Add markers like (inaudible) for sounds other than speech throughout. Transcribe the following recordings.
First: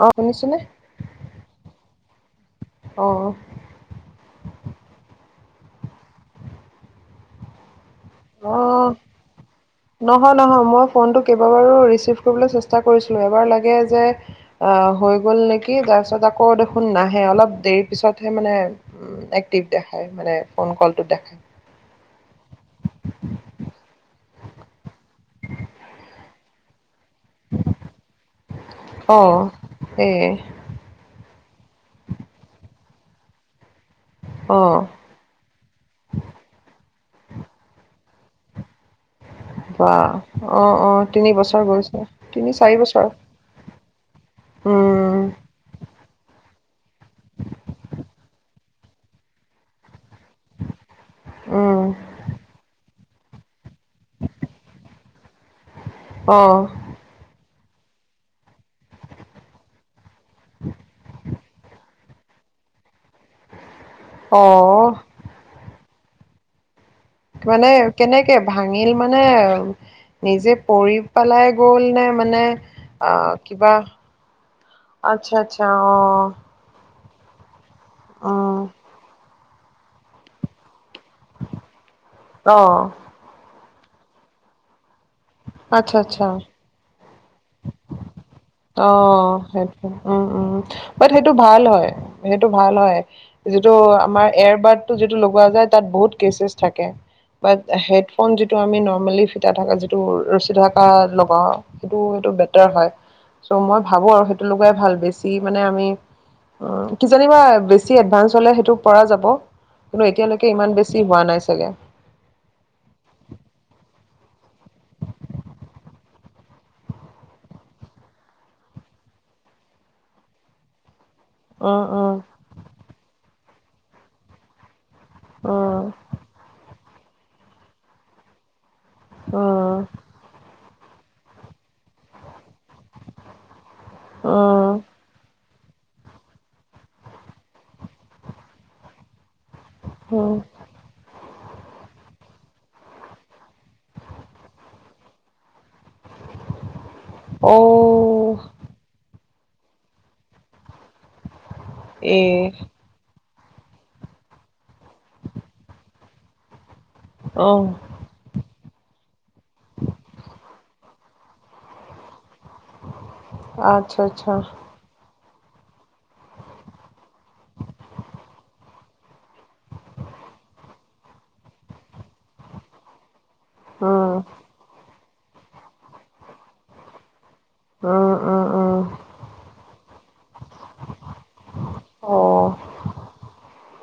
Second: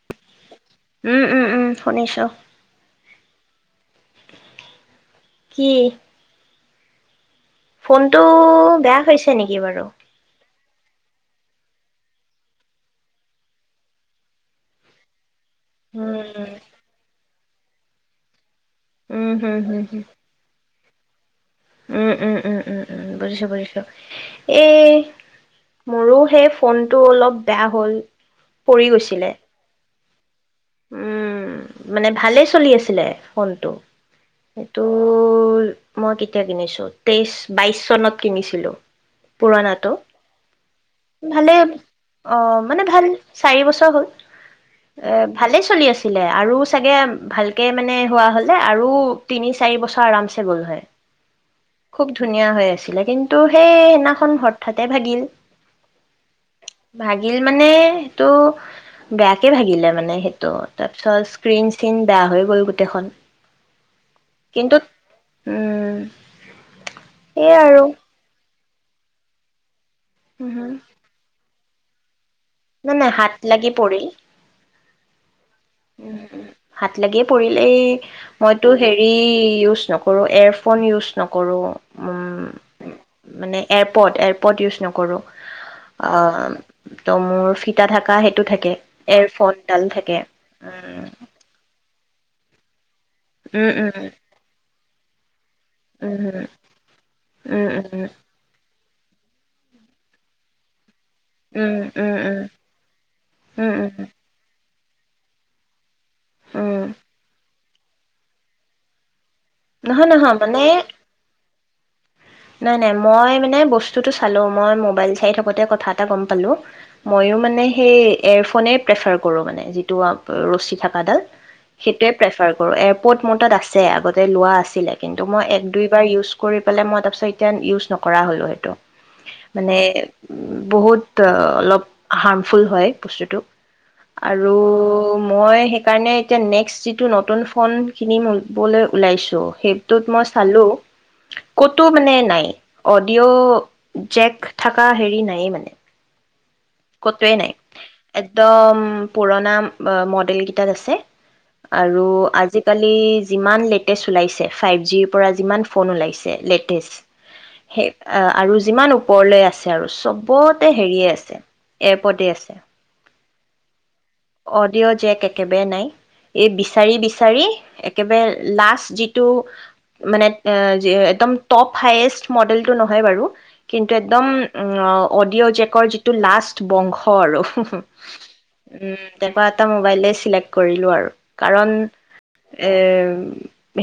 অ শুনিছেনে? উম উম উম শুনিছো অ কি? ফোনটো অ বেয়া হৈছে নেকি বাৰু? মই‌ ফোনটো কেইবাবাৰো ৰিছিভ কৰিবলৈ চেষ্টা কৰিছিলো, এবাৰ লাগে যে‌ অ‌হ ', হৈ গ'ল নেকি কি তাৰ পিছত উম আকৌ দেখোন নাহে অলপ দেৰি পিছতহে মানে উম হম এক্টিভ হম হম দেখাই মানে ফোন কল দেখায় উম উম উম উম উম বুজিছো বুজিছো এই মোৰো সেই ফোন ফোনটো অলপ বেয়া হ'ল পৰি গৈছিলে। এই উম মানে ভালেই চলি আছিলে ফোনটো। অ সেইটো মই কেতিয়া কিনিছো? তেইশ বাইশ চনত কিনিছিলো। পুৰণাটো বা অ অ তিনি ভালে বছৰ গৈছে অ তিনি চাৰি মানে ভাল বছৰ চাৰি বছৰ হ'ল এ উম ভালেই চলি আছিলে আৰু চাগে ভালকে মানে হোৱা হলে আৰু তিনি চাৰি বছৰ আৰামছে গ'ল হয়'। উম খুব ধুনীয়া হৈ আছিলে'। কিন্তু সেই সেইদিনাখন হঠাতে ভাগিল,। অ,। ভাগিল মানে সেইটো বেয়াকে ভাগিলে ত তাৰপিছত,। ফিন চিন বেয়া হৈ গ'ল গোটেইখন,। কিন্তু অ উম এই মানে আৰু কেনেকে? ভাঙিল মানে'। নিজে উম পৰি পেলাই গ'ল নে মানে? নাই- নাই হাত লাগি পৰিল আচ্ছ, আচ্ছা অ উম, উম‌ সাত লাগিয়ে পৰিল লি উম মইতো হেৰি ইউজ কৰো এয়াৰফোন ইউজ নকৰো উম অ মানে এয়াপৰ্ট এয়াৰপৰ্ট ইউজ নক কৰো আচ্ছা আচ্ছা অ' ত মোৰ ফিতা থাকা সেই অ সেইটো উম-উম বাট উম, সেইটো ভাল হয় সেইটো ভাল হয় যিটো উম, আমাৰ এয়াৰ বাট যিটো লগোৱা যায় তাত বহুত উম, কেছ-চেছ থাকে বাট উম, উম, উম, হেটফুন যিটো আমি নৰ্মে মেইনলি ফিটা থাকে যিটো ৰছী থকা লগাও উম, সেইটো উম, সেইটো উম, বেটাৰ হয় চ' উম, মই উম, ভাবো আৰু সেইটো ৱে ভাল বেছি মানে আমি উ, উম, কিজানিবা বেছি বেছি এডভাঞ্চ হ'লে, সেইটো পৰা যাব। কিন্তু নহয়, নহয় এতিয়ালৈকে মানে ইমান বেছি হোৱা নাই চাগে। নাই, নাই, মই মানে বস্তুটো চালো মই মোবাইল চাই থাকোঁতে কথা এটা গম পালো মইয়ো, মানে সেই এয়েফনে প্ৰেফাৰ কৰো মানে যি ৰছী থকাডাল। উম, সেইটোয়ে উম, প্ৰেফাৰ কৰো। এপৰ্দ মোৰ তাত আছে, আগতে লোৱা আছিলে। কিন্তু মই এক উম, দুইবাৰ ইউজ কৰি পেলাই মই। তাৰপিছত এতিয়া ইউজ নকৰা হ'লো সেইটো। মানে, উম, উম, বহুত, অলপ হাৰ্মফুল হয় বস্তুটো। আৰু মই সেইকাৰণে এতিয়া নেক্সট যিটো নতুন ফোন কিনিবলৈ ওলাইছোঁ। সেইটোত উম, মই উম। চালো। ইটো মানে নাই, অডিঅ' জেক থকা হেৰি নাই মানে কতোৱেই নাই, অ' একদম পুৰণা মডেল কেইটাত আছে। আৰু এ আজিকালি যিমান লেটেষ্ট ওলাইছে, ফাইভ জিৰ পৰা যিমান ফোন ওলাইছে লেটেষ্ট। অ' সে- আৰু যিমান ওপৰলৈ আছে, আৰু চবতে হেৰিয়ে আছে। এয় পদে আছে। আ, অডিঅ' জেক এক। একেবাৰে নাই। এই বিচাৰি-বিচাৰি একেবাৰে লাষ্ট, যিটো মানে একদম টপ হায়েষ্ট মডেলটো নহয় বাৰু, কিন্তু উম, একদম উম, ন অ', অডিঅ' জেকৰ যিটো লাষ্ট বংশ আৰু উম, উম, উম। কেপাবাটা মোবাইলে চিলেক্ট কৰিলো আৰু কাৰণ অ' এ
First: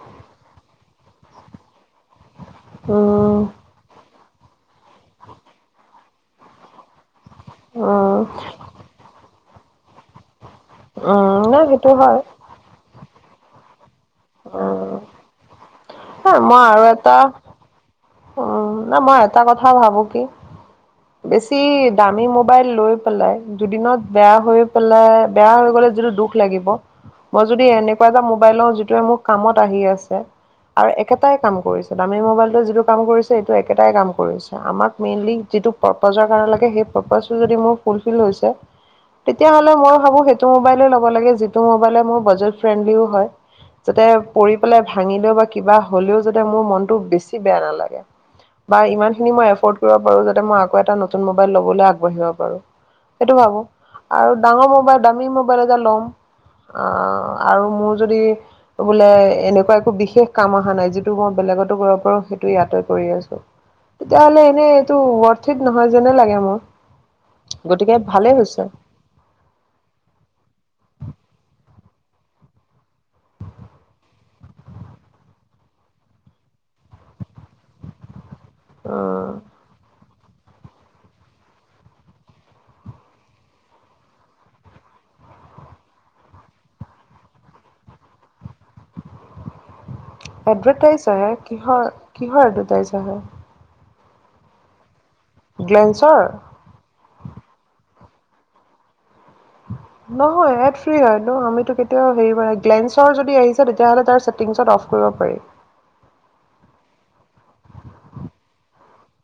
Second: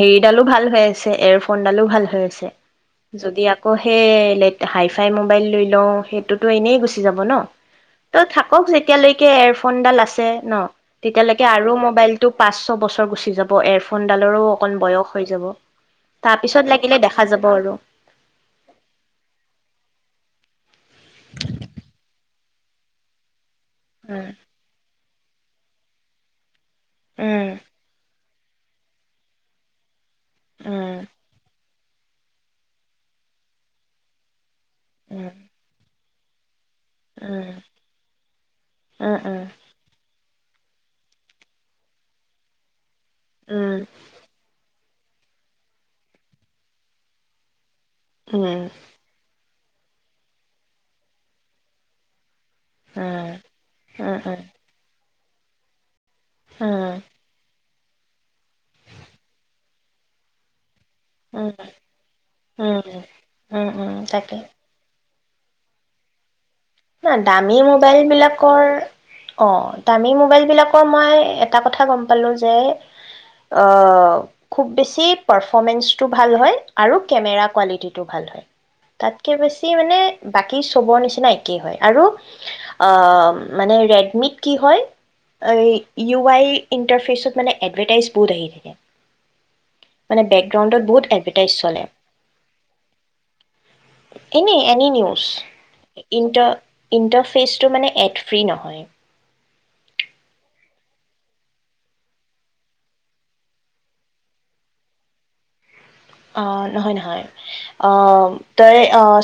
হেৰিডালো ভাল হৈ আছে এয়াৰ ফোনডালো ভাল হৈ আছে। যদি উম, আকৌ সেই লেড, হাই-ফাই মোবাইল লৈ লওঁ, সেইটোতো এনেই গুচি যাব ন। ত উম, থাকক, যেতিয়ালৈকে ফোনদাল আছ ন উম, তেতিয়ালৈকে নাই আৰু সেইটো হয়। মোবাইলতটো পাঁচ ছ বছৰ ত গুচি যাব এফ। সোনডালৰো অকন উম, বয়স হৈ যাব নাই মই তাপিছত আৰু লাগিলে এটা দেখা যাব আৰু। উম না মই এটা কথা ভাবো কি বেছি দামী মোব মোবাইল লৈ পেলাই দুদিনত উম বেয়া হয় পেলাই বেয়া হৈ গ'লে যিটো দুখ লাগিব মই উম যদি এনেকুৱা এটা মোব মোবাইল লও যিটোৱে মোৰ কামত আহি আছে। আৰু উম একেটাই কাম কৰিছ দামি ম'বাইলটো যিটো কাম কৰিছে এটো একেটাই কাম কৰিছ আমাক মেইনলি যিটো প বজা কাৰেলৈকে হেপ ফ'কাছটো উম যদি মো ফুলফিল হৈছে, উম উম উম তেতিয়াহ'লে মই ভাবো সে টো মোবাইলে লব লাগে, যিটো মোবাইলে মোৰ বাজেট ফ্ৰেণ্ডলিও হয়, যাতে পৰি পেলাই ভাঙিলেও বা কিবা হ'লেও যাতে মোৰ মনটো বেছি বেয়া নালা উম উম উম বা ইমানখিনি মই এফ্ৰট কৰিব পাৰো যাতে মই আকৌ এটা নতুন মবাইল লবলৈ আগবাঢ়িব পাৰো। উম উম সেটো ভাবো আৰু ডাঙৰ মোবাইল ডামি মোবাইল এটা ল'ম। অ' আৰু মোৰ যদি বোলে এনেকুৱা একো বিশেষ কাম আহা নাই। যিটো মই বেলেগতো কৰিব পাৰো সে উম উম ইয়াতে কৰি আছো উম উম তাকে তেতিয়াহলে এনেই এটো টো ৱথিত নহয় যেনে লাগে মোৰ। ন দামী গতিকে মোবাইল ভালেই হৈছে বিলাকৰ অ' দামী মোবাইল বিলাকৰ মই এটা কথা থা গম পালো যে অ' খুব বেছি পাৰফমেঞ্চটো ভাল হয় আৰু কেমেৰা কোৱালিটিটো ভাল হয়। তাতকে অ'। বেছি মানে বাকী চবৰ নিচিনাই। কি হয় আৰু আ মানে ৰেডমিত কি হয় ইউ আই ইণ্টাৰফেচত মানে এডভেটাইজ বহুত আহি থাকে। মানে বেকগ্ৰাউণ্ডত বহুত এডভাৰটাইজ আহে এডভাৰটাইজ চলে কিহৰ এডভাৰটাইজ আহে? এনেই আনি নিও গ্লেন্সৰ ইণ্ট ইণ্টাৰফেচটো মানে এক ফ্ৰী নহয়। নহয় এড ফ্ৰী হয় ন আমিতো কেতিয়াওঁ হেৰি কৰা গেলেঞ্চৰ যদি আহিছে তেতিয়াহলে তাৰ চেটিংত অফ কৰিব পাৰি। অ নহয় নহয় তই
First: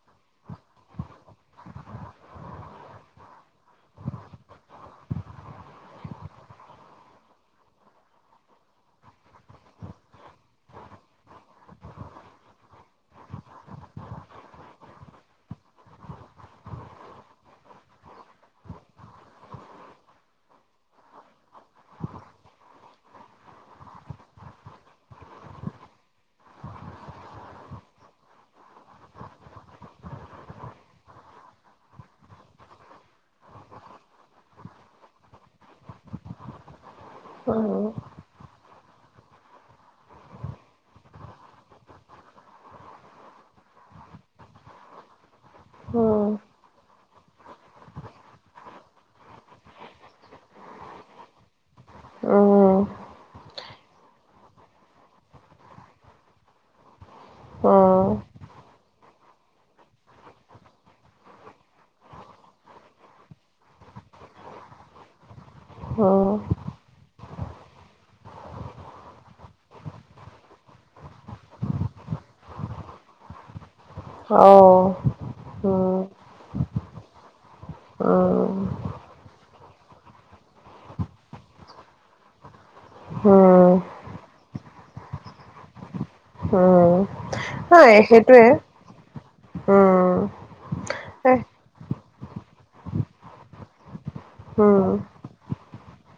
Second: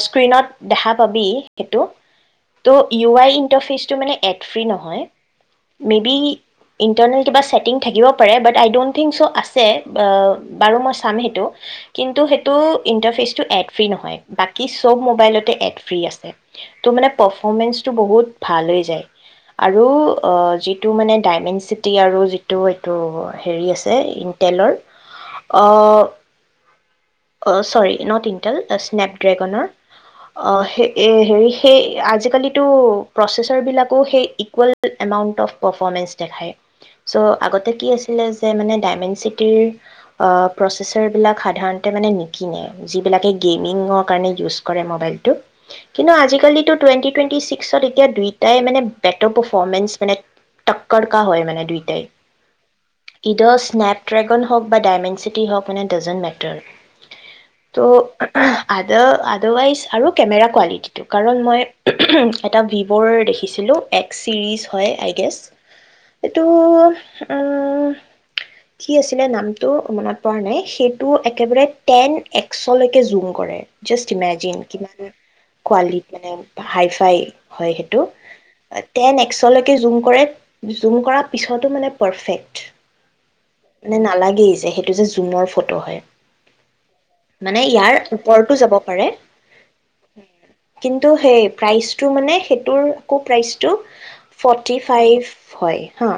স্ক্ৰীণত দেখা পাবি সেইটো ত' ইউ আই ইণ্টাৰফেচটো মানে এড ফ্ৰী নহয় মে বি ইণ্টাৰনেল কিবা ছেটিং থাকিব পাৰে but I don't think so আছে বাৰু মই চাম সেইটো। কিন্তু সেইটো ইণ্টাৰফেচটো এড ফ্ৰী নহয় বাকী চব মোবাইলতে এড ফ্ৰী আছে ত' মানে পাৰফমেঞ্চটো বহুত ভাল হৈ যায় আৰু যিটো মানে ডাইমেণ্ড চিটি আৰু যিটো এইটো হেৰি আছে ইণ্টেলৰ অৰ চৰি নট ইন্তেল স্নেপড্ৰেগনৰ হে সেই আজিকালিটো প্ৰচেছৰ বিলাকো সেই ইকুৱেল এমাউণ্ট অফ পাৰফৰ্মেঞ্চ দেখায়। চ' আগতে কি উম আছিলে যে মানে। ডায়মেণ্ড চিটিৰ প্ৰচেচাৰবিলাক। সাধাৰণতে মানে নিকিনে যিবিলাকে গেমিংৰ কাৰণে ইউচ কৰে মোবাইলটো কিন্তু উম আজি কালিটো টুৱেন্টি-টুৱেন্টি ছিক্সত এতিয়া দুইটাই বেটাৰ পাৰফৰ্মেঞ্চ মানে তক্কৰ কা হয় মানে দুইটাই উম ইদোছ স্নেপড্ৰেগন হওঁক বা দাইমেন চিটি হওঁক মানে দাজেন মেটাৰ তৰ তো উম, আদাৰ আদাৰৱাইজ আৰু কেমেৰা কোৱালিটিটো কাৰণ মই এটা ভিভৰ দেখিছিলোঁ এক্সচিৰিজ হয় আই গেছ উম, এইটো কি আছিলে নামটো মনত পৰা নাই সেই টো একেবাৰে টেনএক্সলৈকে জুম কৰে। জাষ্ট অ ইমেজিন কিমান কোৱালি উম মানে। হাই ফাই হয় সেইটো উম তেন এক্সলৈকে জুম কৰে জুম কৰাৰ পিছটো মানে পাৰফেক্ট উম মানে নালাগে যে সেইটো জুমৰ ফটো ত হয়। উম মান নাই ইয়াৰ সেইটোৱে ওপৰতো যাব পাৰে উম কিন্তু এহ সেই প্ৰাইজ টো মানে সেইটোৰ আকৌ প্ৰাইচটো ফৰ্টি উম ফাইভ হয় হা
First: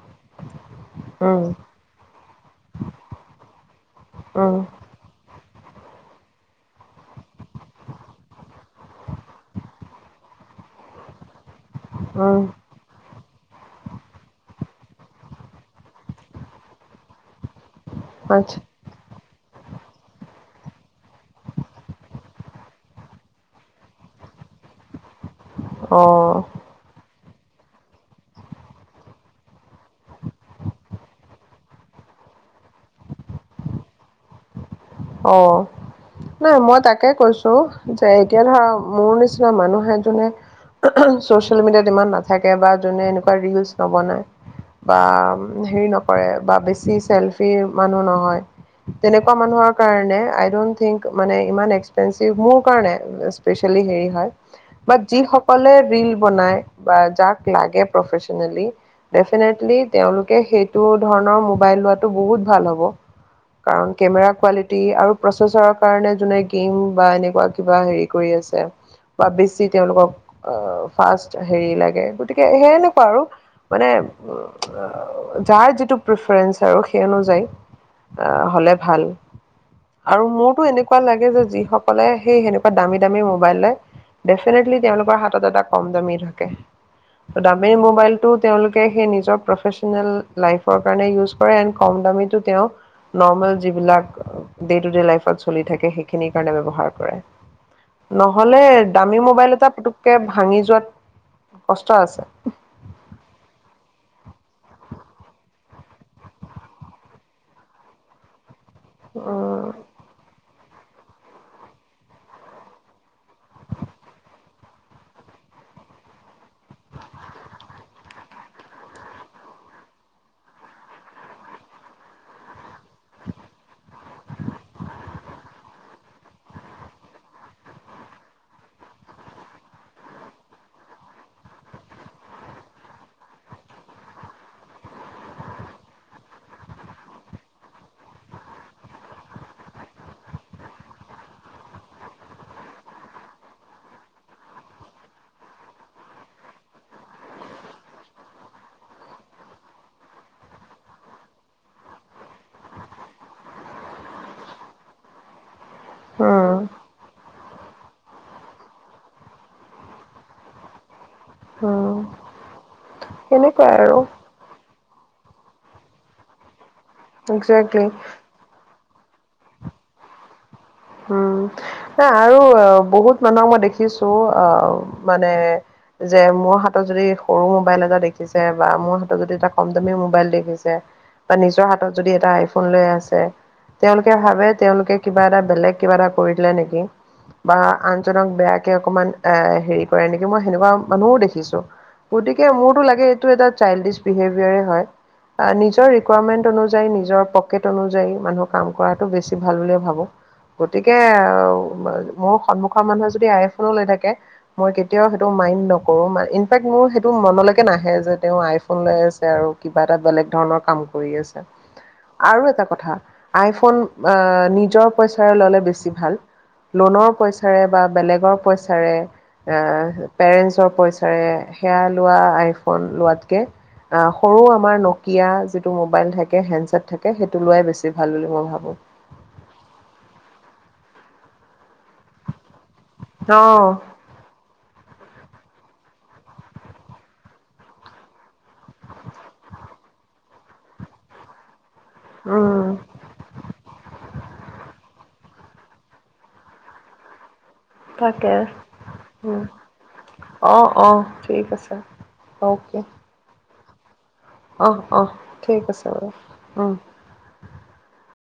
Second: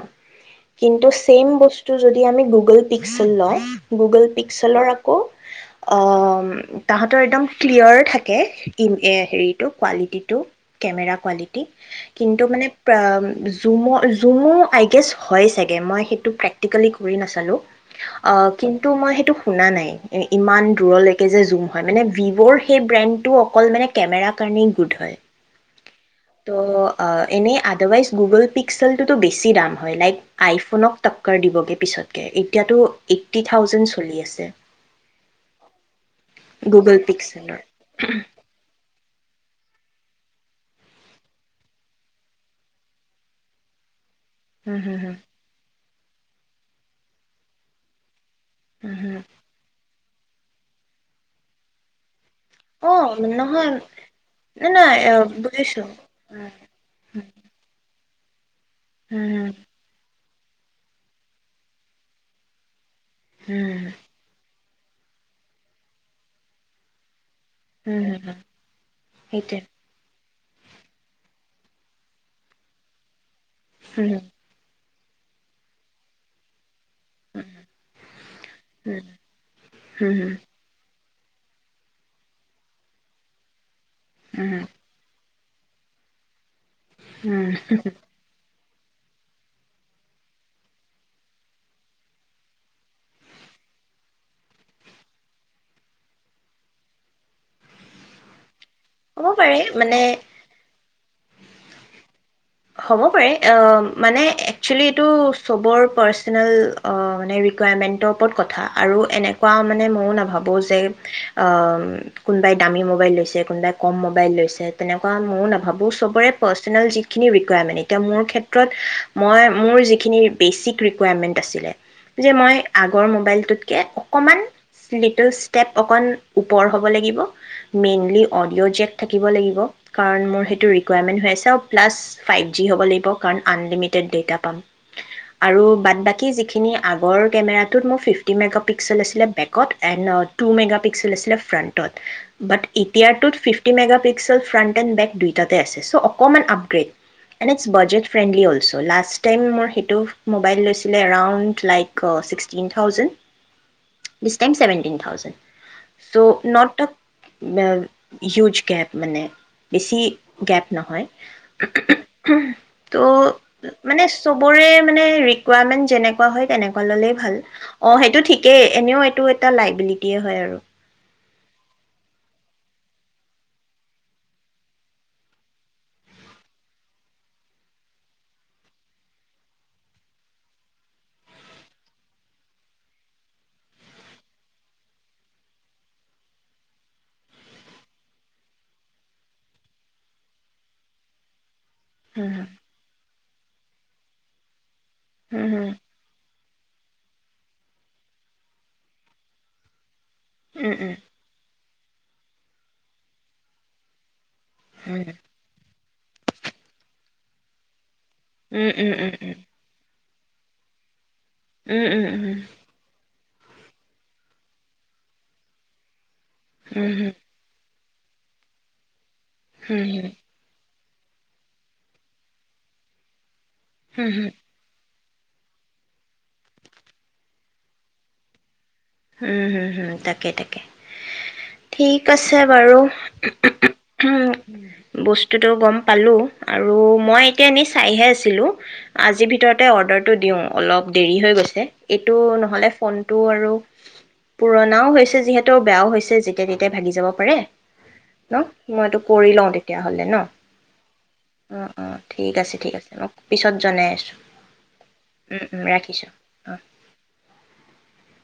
কিন্তু উম ছেইম বস্তু যদি আমি গুগল পিক্সেল লওঁ গুগল উম পিক্সেলৰ আকৌ তাহাঁতৰ একদম ক্লিয়াৰ থাকে হেৰিটো কোৱালিটিটো কেমেৰা কোৱালিটি উম কিন্তু মানে জুমো-জুমো আই গেছ হয় চাগে মই সেইটো প্ৰেক্টিকেলি কৰি নাচালোঁ। অ আচ্ছা কিন্তু মই সেই শুনা নাই ইমান দূৰৰ লৈকে যে জুম হয় মানে ভিভৰ সেই ব্ৰেণ্ডটো অকল মানে কেমেৰা কাৰনেই গুড হয়। অ ত' এনেই আডাৰৱাইজ গুগল পিক্সেলটোতো বেছি দাম হয় লাইক আইফোনক টক্কৰ দিবগে পিছতকে এতিয়াতো এইটি থাউজেণ্ড চলি আছে। অ নাই মই গুগল তাকে কৈছো পিক্সেলৰ যে এতিয়া ধৰা মোৰ নিচিনা যোৱা মানুহে যোনে ছচিয়েল মিডিয়াত ইমান নাথাকে বা যোনে এনেকুৱা ৰিলচ নবনায়। হুম হুম বা হুম হেৰি ন কৰে বা বেছি চেলফি মানুহ নহয়। হুম তেনেকুৱা মানুহক মানুহৰ কাৰণে আই দন্ত থিংক মানে ইমান এক্সপেঞ্চিভ যি মোৰ কাৰণে হুম অ নহয় স্পেচিয়েলি হেৰি হয় নাই নাই বাত আহ, যিসকলে বুজিছো ৰীল হুম বনাই বা যাক লাগে প্ৰফে্চনেলি হুম ডেফিনেটলি তেওঁলোক। সেইটো ধৰণৰ মোবাইল লোৱাটো বহুত ভাল হ'ব। হুম কাৰণ হুম কেমেৰা কোৱালিটি আৰু প্ৰচেছৰৰ কাৰণে যোনে গেম বা এনেকুৱা কিবা হেৰি হুম, হুম, কৰি হুম, আছে বা সেইটোৱে বেছি তেওঁলোকক অ', ফাৰ্ষ্ট হেৰি লাগে, গতিকে সেই এনেকুৱা আৰু। মানে হুম উ যাৰ যিটো প্ৰিফাৰেঞ্চ আৰু সেই অনুযায়ী, হ'লে হুম ভাল। হুম হুম আৰু হুম মোৰতো এনেক এনেকুৱা লাগে যে যিসকলে সেই সেনেকুৱা দামী দামী মোবাইল লৈ হুম ডেফিনেটলি তেওঁলোকৰ হাত এটা কম দামী থাকে। হুম। দামী মোবাইলটো তেওঁলোকে নিজৰ প্ৰফেচনেল লাইফৰ কাৰনে ইউচ কৰে এণ্ড কম দামিটো তেওঁৰ দামো নৰ্মেল যিবিলাক ডে টু ডে লাইফত চলি থাকে সেইখিনিৰ কাৰণে ব্যৱহাৰ কৰে নহ'লে দামী হ'ব পাৰে মোবাইল এটা মানে পটুকে ভাঙি যোৱাত কষ্ট আছে। হ'ব পাৰে মানে এইটো ছবোৰ পাৰ্চনেল ৰেকুইৰেমেন্ত ওপৰত কথা আৰু এনেকুৱা উম, মানে মইও নাভাবোঁ। কোনোবাই দামী মোবাইল লৈছে কোনোবাই কম মোবাইল লৈছে তেনেকুৱা মই নাভাবো চবৰে পাৰ্চনেল যি য ৰিকুৱাৰমেণ্ট এতিয়া মোৰ ক্ষেত্ৰত মই মোৰ যিখিনি বেচিক ৰিকুৱাৰমেণ্ট আছিলে যে মই আগৰ মোবাইলটোতকে অকণমান লিটল ষ্টেপ অকণ ওপৰ হ'ব লাগিব মেইনলি অডিঅ' জেক থাকিব লাগিব কাৰণ মোৰ সেইটো ৰিকুৱাৰমেণ্ট হৈ আছে অপ প্লাছ ফাইভ জি হ'ব লাগিব কাৰণ আনলিমিটেড ডেটা পাম আৰু বাদ বাকী যিখিনি আগৰ কেমেৰাটোত মোৰ ফিফটি মেগ পিক্সেল আছিলে বেকত এণ্ড টু মেগ পিক্সেল আছিলে ফ্ৰণ্টত বাট এতিয়টোত fifty meg pixel front and back দুইটাতে আছে চ' অকণমান up date it's budget friendly also last time মোৰ সেইটো মোবাইল লৈছিলে around like sixteen thousand the time seventeen thousand. So um, not huge gap মানে বেছি গেপ নহয়। উম, ত' সেনেকুৱাই আৰু মানে চবৰে মানে ৰিকুৱাৰমেণ্ট যেনেুৱা হয় তেনেক ল'লেই ভাল একজেক্টলি। অ', সেইটো ঠিকেই এনেও এইটো এটা লাইবিলিটিয়ে আৰু উম, হ আৰু বহুত মানুহক মই দেখিছো অ', মানে যে মোৰ হাতত যদি সৰু মোবাইল এটা দেখিছে বা মোৰ হাতত যদি এটা কম দামী মোবাইল দেখিছে বা নিজৰ হাতত যদি এটা আইফোন লৈ আছে তেওঁলোকে ভাবে তেওঁলোকে কিবা এটা বেলেগ কিবা এটা কৰি দিলে নেকি বা আনজনক বেয়াকে অকমান এ হেৰি কৰে নেকি মই সেনেকুৱা মানুহও দেখিছো। উম গতিকে মোৰতো লাগে এইটো এটা চাইল্ডিছ বিহেভিয়াৰে হয়। হম নিজৰ ৰিকুৱাৰমেণ্ট অনুযা নিজৰ পকেট অনুযায়ী মানুহৰ কাম কৰাটো বেছি ভাল বুলিয়ে ভাবো। উম গতিকে মোৰ সন্মুখৰ মানুহে যদি আইফনো লৈ থাকে মই কেতিয়াও উম সেইটো মাইণ্ড ন কৰোঁ মানে, ইনফেক্ট মোৰ সেইটো মনলৈকে নাহে যে তেওঁ উম আইফোন উম লৈ আছে আৰু কিবা এটা বেলেগ ধৰণৰ কাম কৰি আছে। উম উম উম উম আৰু এটা কথা আইফোন আ নিজৰ পইচ চাৰে ল'লে বেছি ভাল। উম উম উম লোনৰ পইচাৰে বা বেলেগৰ পইচাৰে হম এহ হম পেৰেঞ্চৰ পইচা চাৰে সেয়া লোৱা আইফোন লোৱাতকে আ হম হম হম সৰু আমাৰ ন কীয়া যিটো মোবাইল থাকে হেণ্ডছেট থাকে সেইটো লোৱাই বেছি ভাল বুলি মই ভাবোঁ। উম হম হম তাকে তাকে ঠিক আছ ছে বাৰু (unintelligible) বস্তুটো গম পালোঁ আৰু মই এতিয়া এনেই চাইহে আছিলোঁ আজিৰ ভিতৰতে অৰ্ডাৰটো দিওঁ অলপ দেৰি হৈ গৈছে। এইটো নহ'লে অঁ ফোনটো আৰু পুৰণাও হৈছে যিহেতু বেয়াও হৈছে যেতিয়া তেতিয়া ভাগি যাব পাৰে। তাকে ন মই এইটো কৰি উম, লও তেতিয়া হলে ন? অ', অ', ঠিক অ আছে অ ঠিক আছে ঠিক আছে ন পিছত জনাই আছোঁ। অহ অহ উম, ঠিক উম, আছে বাৰু ৰাখিছোঁ অঁ উম।